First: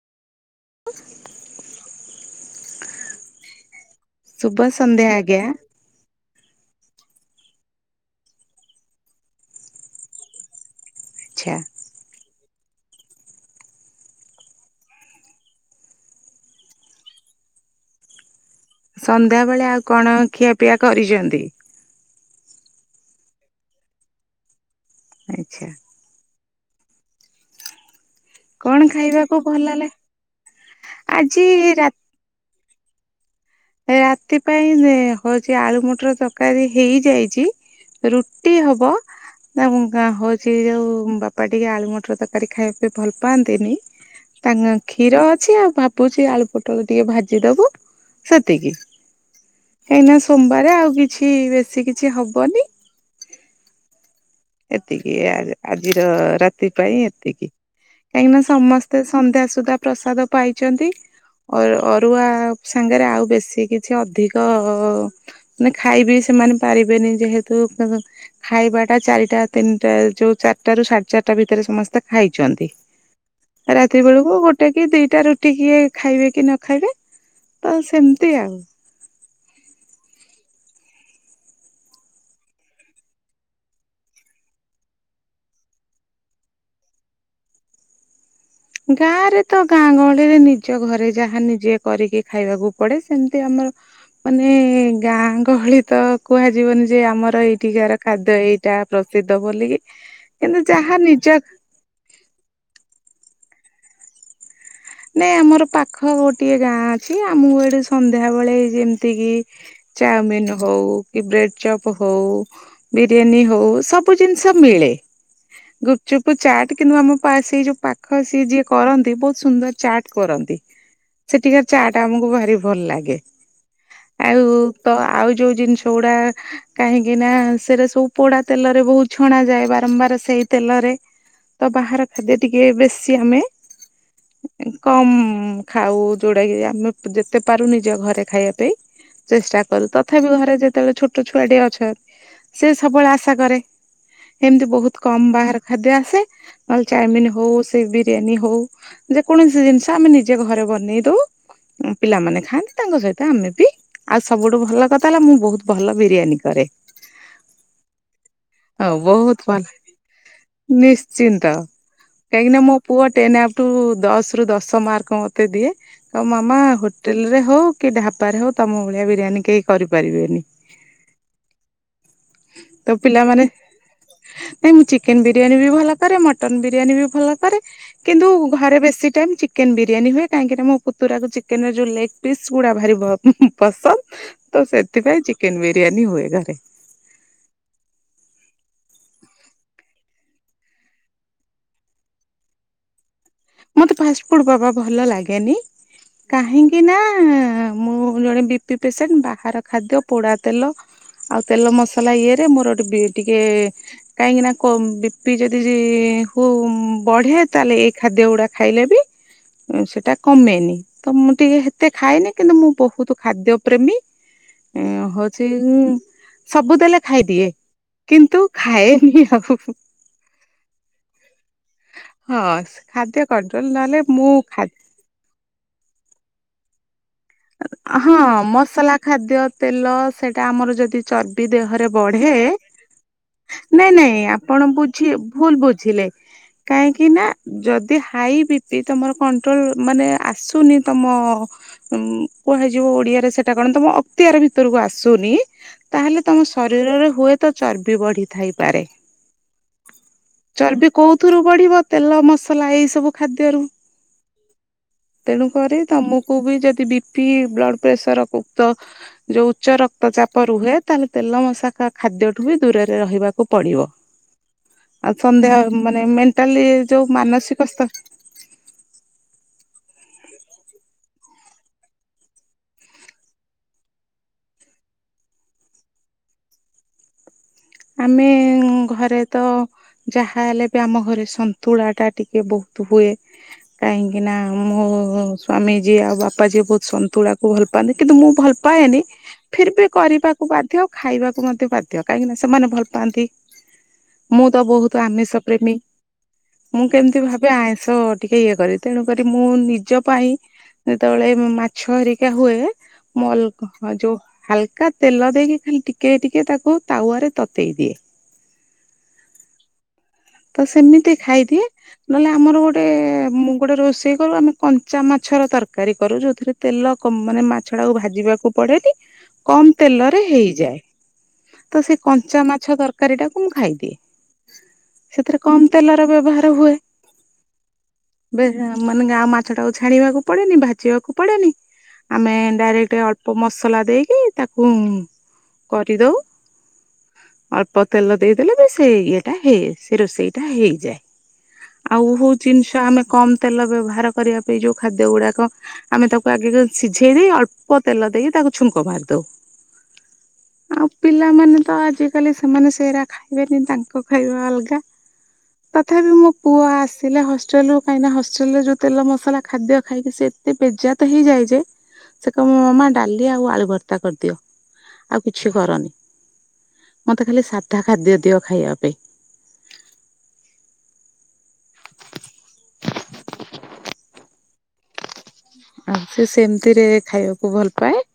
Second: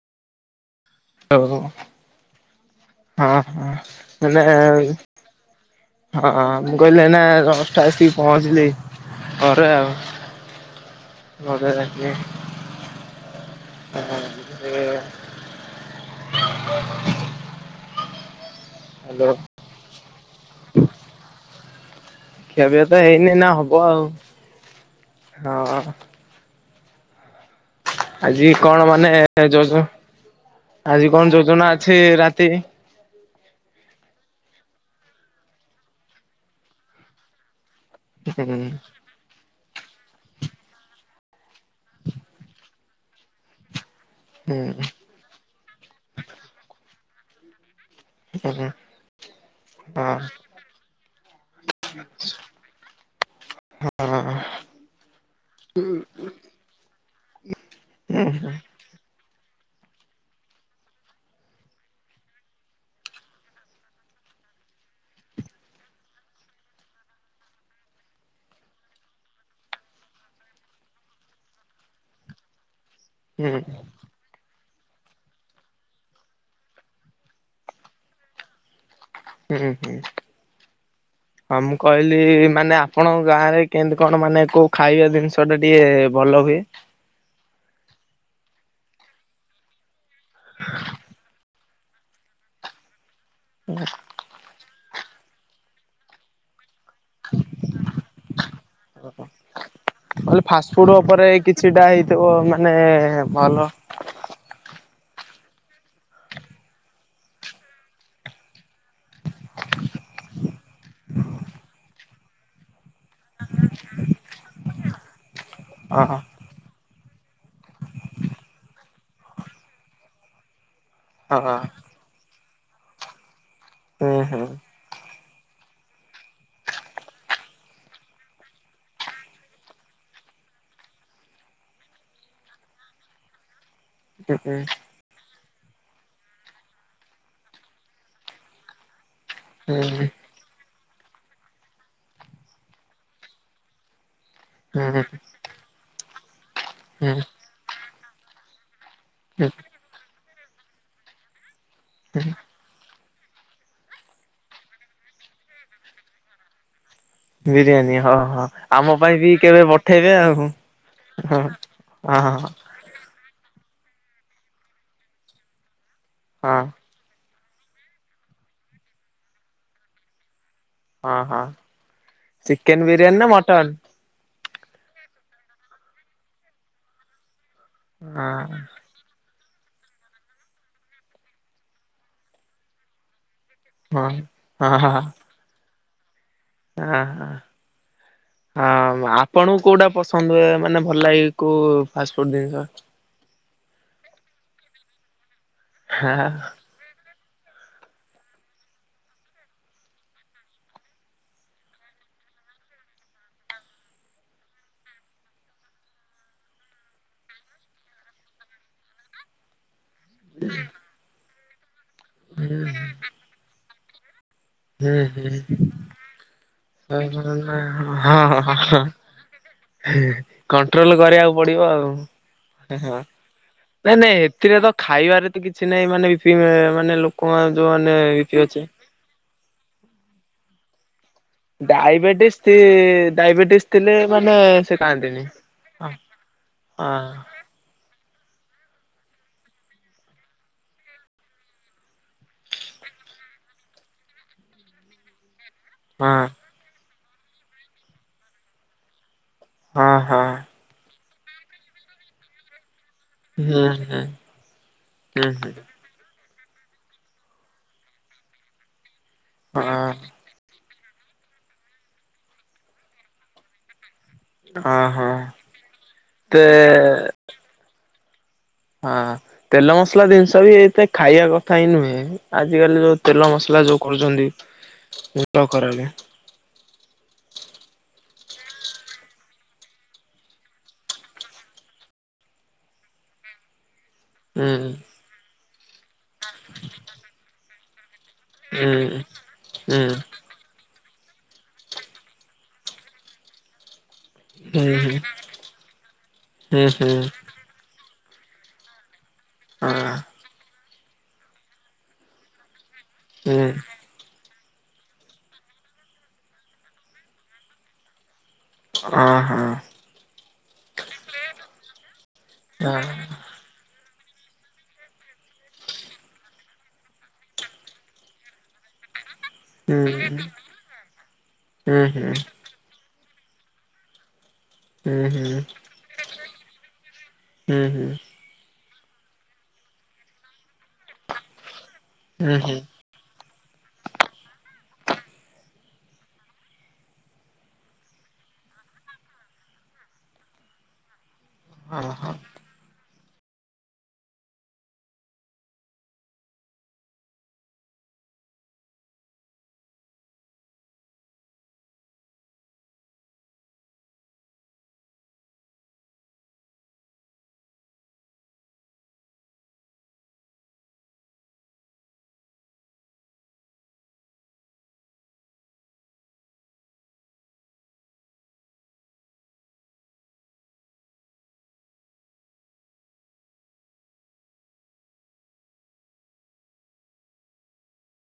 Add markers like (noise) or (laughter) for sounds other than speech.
ଓ ହଁ ହଁ ମାନେ ଶୁଭ ସନ୍ଧ୍ୟା ଆଜ୍ଞା ହଁ ମୁଁ କହିଲି ଏଇନା ଜଷ୍ଟ ଆସିକି ପହଞ୍ଚିଲି ଘରେ ଆଉ। ଆଚ୍ଛା ମତେ ଦେଖି ହଁ। (inaudible) ହ୍ୟାଲୋ ସନ୍ଧ୍ୟା ବେଳେ ଆଉ କଣ ଖିଆପିଆ କରିଚନ୍ତି। ଖିଆ ପିଆ ତ ହେଇନି ଏଇନା ହବ ଆଉ ଆଚ୍ଛା ହଁ। ଆଜି କଣ ମାନେ ଖାଇବାକୁ ଭଲ ଯୋଜ ଲା ଆଜି କଣ ଯୋଜନା ଅଛି ରାତି। ରାତି ପାଇଁ ହଉଛି ଆଳୁ ମଟର ତରକାରୀ ହେଇଯାଇଚି। ହୁଁ ରୁଟି ହବ। ନା ମୁଁ କା ହଉଛି ଯୋଉ ବାପା ଟିକେ ଆଳୁ ମଟର ତରକାରୀ ଖାଇବା ପାଇଁ ଭଲ ପାଆନ୍ତିନି। ହୁଁ ତାଙ୍କ ହୁଁ। କ୍ଷୀର ଅଛି ଆଉ ଭାବୁଚି ଆଳୁ ପୋଟଳ ଟିକେ ଭାଜିଦବୁ। ହଁ ହଁ ସେତିକି କାହିଁକିନା ସୋମବାରେ ଆଉ କିଛି ବେଶୀ କିଛି ହବନି। ଏତିକି ଆ ଆଜିର ରାତି ପାଇଁ ଏତିକି ହୁଁ ହୁଁ କାହିଁକିନା ସମସ୍ ସେ ସନ୍ଧ୍ୟା ସୁଦ୍ଧା ପ୍ରସାଦ ପାଇଚନ୍ତି। ଅର ଅରୁଆ ସାଙ୍ଗରେ ଆଉ ବେଶୀ କିଛି ଅଧିକ ମାନେ ଖାଇବି ସେମାନେ ପାରିବେନି ଯେହେତୁ ଖାଇବା ଟା ଚାରି ଟା ତିନିଟା ଯୋଉ ଚାରିଟା ରୁ ସାଢେ ଚାରିଟା ଭିତରେ ସମସ୍ତେ ଖାଇଚନ୍ତି। ହୁଁ। ରାତି ବେଳକୁ ଗୋଟେ କି ଦିଟା ରୁଟି କିଏ ଖାଇବେ କି ନ ଖାଇବେ ତ ସେମିତି ଆଉ। ହୁଁ ହୁଁ। ହଁ ମୁଁ କହିଲି ମାନେ ଆପଣଙ୍କ ଗାଁ ରେ କେମତି କଣ ମାନେ କୋଉ ଖାଇବା ଜିନିଷ ଟା ଟିକେ ଭଲ ହୁଏ। ଗାଁ ରେ ତ ଗାଁ ଗହଳିରେ ନିଜ ଘରେ ଯାହା ନିଜେ କରିକି ଖାଇବାକୁ ପଡ଼େ। ସେମିତି ଆମର ମାନେ ଗାଁ ଗହଳି ତ କୁହାଯିବନି ଯେ ଆମର ଏଇଠିକାର ଖାଦ୍ୟ ଏଇଟା ପ୍ରସିଦ୍ଧ ବୋଲିି। ମୁଁ କହିଲି ଫାଷ୍ଟ ଫୁଡ ଉପରେ କିଛିଟା ହେଇଥିବ ମାନେ ଭଲ। ନାଇଁ ଆମର ପାଖ ଗୋଟିଏ ଗାଁ ଅଛି ଆମକୁ ଏଠି ସନ୍ଧ୍ୟାବେଳେ ଯେମିତି କିି ଚାଉମିିନ ହଉ କି ବ୍ରେଡ଼ ଚପ ହଉ। ବିରିୟାନୀ ହଉ ସବୁ ଜିନିଷ ମିଳେ। ହଁ ଗୁପଚୁପ ଚାଟ୍ କିନ୍ତୁ ଆମ ସେଇ ଯୋଉ ପାଖ ସିଏ ଯିଏ କରନ୍ତି ବହୁତ ସୁନ୍ଦର। ଚାଟ କରନ୍ତି ହଁ। ସେଠିକାର ଚାଟ ଆମକୁ ଭାରି ଭଲ ଲାଗେ। ହୁଁ ହୁଁ ହୁଁ ଆଉ ତ ଆଉ ଯୋଉ ଜିନିଷ ଗୁଡା କାହିଁକି ନା ସେଇରା ସବୁ ପୋଡା ତେଲରେ ବହୁତ ଛଣା ଯାଏ ବାରମ୍ବାର ସେଇ ତେଲରେ। ତ ବାହାର ଖାଦ୍ୟ ଟିକେ ବେଶି ଆମେ (unintelligible) କମ ଖାଉ ଯଉଟାକ ଆମେ ଯେତେ ପାରୁ ନିଜ ଘରେ ଖାଇବା ପାଇଁ। ଚେଷ୍ଟା କରୁ ତଥାପି ଘରେ ଯେତେବେଳେ ଛୋଟ ଛୁଆଟିଏ ଅଛନ୍ତି ସେ ସବୁବେଳେ ଆଶା କରେ। ଏମିତି ହୁଁ ବହୁତ ହୁଁ କମ ବାହାର ଖାଦ୍ୟ ଆସେ। ନହେଲେ, ଚାଉମିିନ ହଉ ସେ ବିରିୟାନୀ ହଉ ହୁଁ। ଯେକୌଣସି ଜିନିଷ ଆମେ ନିଜେ ଘରେ ବନେଇ ଦଉ। ପିଲାମାନେ ଖାନ୍ତି। ତାଙ୍କ ସହିତ ଆମେ ବି ଆଉ ସବୁଠୁ ଭଲ କଥା ହେଲା ମୁଁ ବହୁତ ଭଲ ବିରିୟାନୀ କରେ। ବିରିୟାନୀ ହଁ ହଁ ଆମ ପାଇଁ ବି ବହୁତ ଭଲ କେବେ ପଠେଇବେ ଆଉ। ହଁ ନିଶ୍ଚିନ୍ତ ହଁ କାହିଁକିନା ପୁଅ ଟେନ ଆପ୍ ଟୁ ଦଶ ରୁ ଦଶ ମାର୍କ ମୋତେ ଦିଏ। କ ହଁ ମାମା ହୋଟେଲ ରେ ହଉ କି ଢାବାରେ ହଉ ତମ ଭଳିଆ ବିରିୟାନୀ କେହି କରିପାରିବେନି। ହଁ ହଁ ତ ଚିକେନ ବିରିୟାନୀ ନା ପିଲାମାନେ ମଟନ୍? ନାଇଁ ମୁଁ ଚିକେନ ବିରିୟାନୀ ବି ଭଲ କରେ ମଟନ ବିରିୟାନୀ ବି ଭଲ କରେ ହଁ କିନ୍ତୁ ଘରେ ବେଶୀ ଚିକେନ ବିରିୟାନୀ ହୁଏ କାହିଁକିନା ମୋ ପୁୁତୁରାକୁ ଚିକେନ ର ଯୋ ଲେଗ ପିସ୍ ଗୁଡା ବାରିବ ପସନ୍ଦ ହଁ ତ ହଁ ହଁ ହଁ ସେଥିପାଇଁ ଚିକେନ ବିରିୟାନୀ ହୁଏ ଘରେ। ହଁ ହ। ହଁ ଆପଣଙ୍କୁ କୋଉଟା ପସନ୍ଦ ହୁଏ ମାନେ ଭଲ ଲାଗେ କୋଉ ଫାଷ୍ଟ ଫୁଡ ଜିନିଷ। ମତେ ଫାଷ୍ଟ ଫୁଡ ବାବା ଭଲ ଲାଗେନି ହଁ କାହିଁକି ନା ମୁଁ ଜଣେ ବିପି ପେସେଣ୍ଟ ବାହାର ଖାଦ୍ୟ ପୋଡ଼ା ତେଲ ଆଉ ତେଲ ମସଲା ଇଏରେ ମୋର ଗୋଟେ ଟିକେ କାହିଁକି ନା ବି ପି ଯଦି ହଉ ବଢିଆ ତାହେଲେ ଏଇ ଖାଦ୍ୟ ଗୁଡା ଖାଇଲେ ବି ସେଟା କମେଇନି ତ ମୁଁ ଟିକେ ମତେ ଖାଇନି କିନ୍ତୁ ମୁଁ ବହୁତ ଖାଦ୍ୟ ପ୍ରେମୀ। ହୁଁ ହଉଛି ହୁଁ। ସବୁ ଦେଲେ ହ ହ (unintelligible) ଖାଇଦିଏ କିନ୍ତୁ ଖାଏନି ଆଉ କଣ୍ଟ୍ରୋଲ କରିବାକୁ ପଡିବ ଆଉ। ହଁ ଖାଦ୍ୟ କଣ୍ଟ୍ରୋଲ ନାଇଁ ନହେଲେ ନାଇଁ ମୁଁ ଏଥିରେ ଖା ତ ଖାଇବାରେ ତ କିଛି ନାଇଁ ମାନେ ମାନେ କ ଯୋଉ ମାନେ ହଁ ବି ପି ଅଛି। ମସଲା ଖାଦ୍ୟ ତେଲ ସେଇଟା ଆମର ଯଦି ଚ ବି ଦେହରେ ବଢେ ଡାଇବେଟିସ୍ ଡାଇବେଟିସ୍ ନାଇଁ ଥିଲେ ନାଇଁ ମାନେ ଆପଣ ସେ ବୁଝି ଖାଆନ୍ତିନି। ଭୁଲ ହଁ ବୁଝିଲେ। କାହିଁକି ନା ଯଦି ହାଇ ବି ପି ତମର କଣ୍ଟ୍ରୋଲ ମାନେ ଆସୁନି ତମ କୁହାଯିବ ଓଡିଆରେ ସେଟା କଣ ତମ ଅକ୍ତିଆର ଭିତରକୁ ଆସୁନି ହଁ ତାହେଲେ ତମ ଶରୀରରେ ହୁଏ ତ ଚର୍ବି ବଢି ଥାଇପାରେ। ହଁ ହଁ ଚର୍ବି କୋଉଥିରୁ ବଢିବ ତେଲ ମସଲା ଏଇ ସବୁ ଖାଦ୍ୟରୁ। ହୁଁ ହୁଁ ହୁଁ ହୁଁ। ତେଣୁକରି ତମକୁ ବି ଯଦି ବି ପି ବ୍ଲଡ଼ ପ୍ରେସର ଉକ୍ତ ଯଉଁ ଉଚ୍ଚ ହଁ ରକ୍ତଚାପ ରୁହେ। ତାହେଲେ ତେଲ ମଶାକା ଖାଦ୍ୟଠୁ ବି ଦୂରରେ ରହିବାକୁ ପଡିବ। ହଁ ହଁ ଆଉ ସନ୍ଦେହ ମାନେ ତେ ମେଣ୍ଟାଲି ଯୋଉ ମାନସିକ ହଁ ତେଲ ମସଲା ଜିନିଷ ବି ଏଇଥି ପାଇଁ ଖାଇବା କଥା ହିଁ ନୁହେଁ। ଆଜିକାଲି ଯୋଉ ତେଲ ମସଲା ଯୋଉ କରୁଛନ୍ତି ମୁଣ୍ଡ ଖରାପ। ଆମେ ଘରେ ତ ଯାହାହେଲେ ବି ଆମ ଘରେ ସନ୍ତୁଳାଟା ଟିକେ ବହୁତ ହୁଏ କାହିଁକି କିନା ହୁଁ ମୋ ସ୍ୱାମୀ ଯିଏ ଆଉ ବାପା ଯିଏ ବହୁତ ସନ୍ତୁଳା ଭଲ ପାଆନ୍ତି କିନ୍ତୁ ମୁଁ ଭଲ ହୁଁ ପାଏନି। ଫିର ହୁଁ ବି ହୁଁ କରିବା କୁ ବାଧ୍ୟ ଆଉ ଖାଇବାକୁ ମଧ୍ୟ ବାଧ୍ୟ କାହିଁକିନା ସେମାନେ ଭଲ ପାଆନ୍ତି। ମୁଁ ତ ବହୁତ ହୁଁ ଆମିଷ ପ୍ରେମୀ ହୁଁ ମୁଁ ହୁଁ। କେମିତି ଭାବି ଏବେ ଆଇଁଷ ଟିକେ ଇଏ କରେ। ତେଣୁକରି ମୁଁ ନିଜ ହଁ ପାଇଁ ଯେତେବେଳେ ମାଛ ହରିକା ହୁଏ। ମୁଁ ହୁଁ ଅଲଗ ହଁ ଯୋଉ ହାଲକା ତେଲ ଦେଇକି ଖାଲି ଟିକେ ଟିକେ ତାକୁ ତାୱାରେ ତତେଇ ଦିଏ। ଅଁ ହଁ। ତ ସେମିତି ଖାଇଦିଏ ନହେଲେ ଆମର ଗୋଟେ ହଁ ମୁ ଗୋଟେ ରୋଷେଇ କରୁ ଆମେ କଞ୍ଚା ମାଛର ତରକାରୀ କରୁ। ଯେଉଁଥିରେ ତେଲ କମ ମାନେ ମାଛଟାକୁ ଭାଜିବାକୁ ପଡ଼େନି। (unintelligible) କମ ତେଲରେ ହୁଁ ହେଇଯାଏ। ତ ସେ ହୁଁ କଞ୍ଚା ମାଛ ତରକାରୀଟାକୁ ମୁଁ ଖାଇଦିଏ। ହୁଁ ହୁଁ ହୁଁ ସେଥିରେ କମ ତେଲର ବ୍ୟବହାର ହୁଏ। ହୁଁ ହୁଁ ବ ମାନେ ଗାଁ ମାଛଟାକୁ ଛାଣିବାକୁ ପଡେନି ଭାଜିବାକୁ ପଡେନି ଆମେ ହୁଁ ଡାଇରେକ୍ଟ ଅଳ୍ ପ ମସଲା ଦେଇକି ତାକୁ କରିଦଉ। ଅଳ୍ପ ତେଲ ଦେଇଦେଲେ ବି ସେ ଇଏଟା ହେଇ ସେ ରୋଷେଇଟା ହେଇଯାଏ। ହଁ ଆଉ ହଁ ହଉ ଜିନିଷ ଆମେ କମ ତେଲ ବ୍ୟବହାର କରିବା ପାଇଁ ଯୋଉ ଖାଦ୍ୟଗୁଡାକ ଆମେ ତାକୁ ଆଗେଗ ସିଝେଇ ଦେଇ ଅଳ୍ପ ତେଲ ଦେଇକି ତାକୁ ଛୁଙ୍କ ମାରିଦଉ। ଆଉ ପିଲାମାନେ ତ ଆଜିକାଲି ସେମାନେ ସେରା ଖାଇବେନି। ତାଙ୍କ ଖାଇବା ଅଲଗା (inaudible) ତଥାପି ମୋ ପୁଅ ଆସିଲେ ହଷ୍ଟେଲରୁ କାହିଁକିନା ହଷ୍ଟେଲରେ ଯୋଉ ତେଲ ମସଲା ଖାଦ୍ୟ ଖାଇକି ସେ ଏ ବେଜାତ ହେଇଯାଇଛି। ସେତେବେଳେ ମାମା ଡାଲି ଆଉ ଆଳୁ ଭର୍ତ୍ତା କରିଦିଅ। ଆଉ କିଛି କରନି, ମତେ ଖାଲି ସାଧା ଖାଦ୍ୟ ଦିଅ ଖାଇବା ପାଇଁ। (inaudible) ଆଉ ସେ ସେମିତିରେ ଖାଇବାକୁ ଭଲ ପାଏ।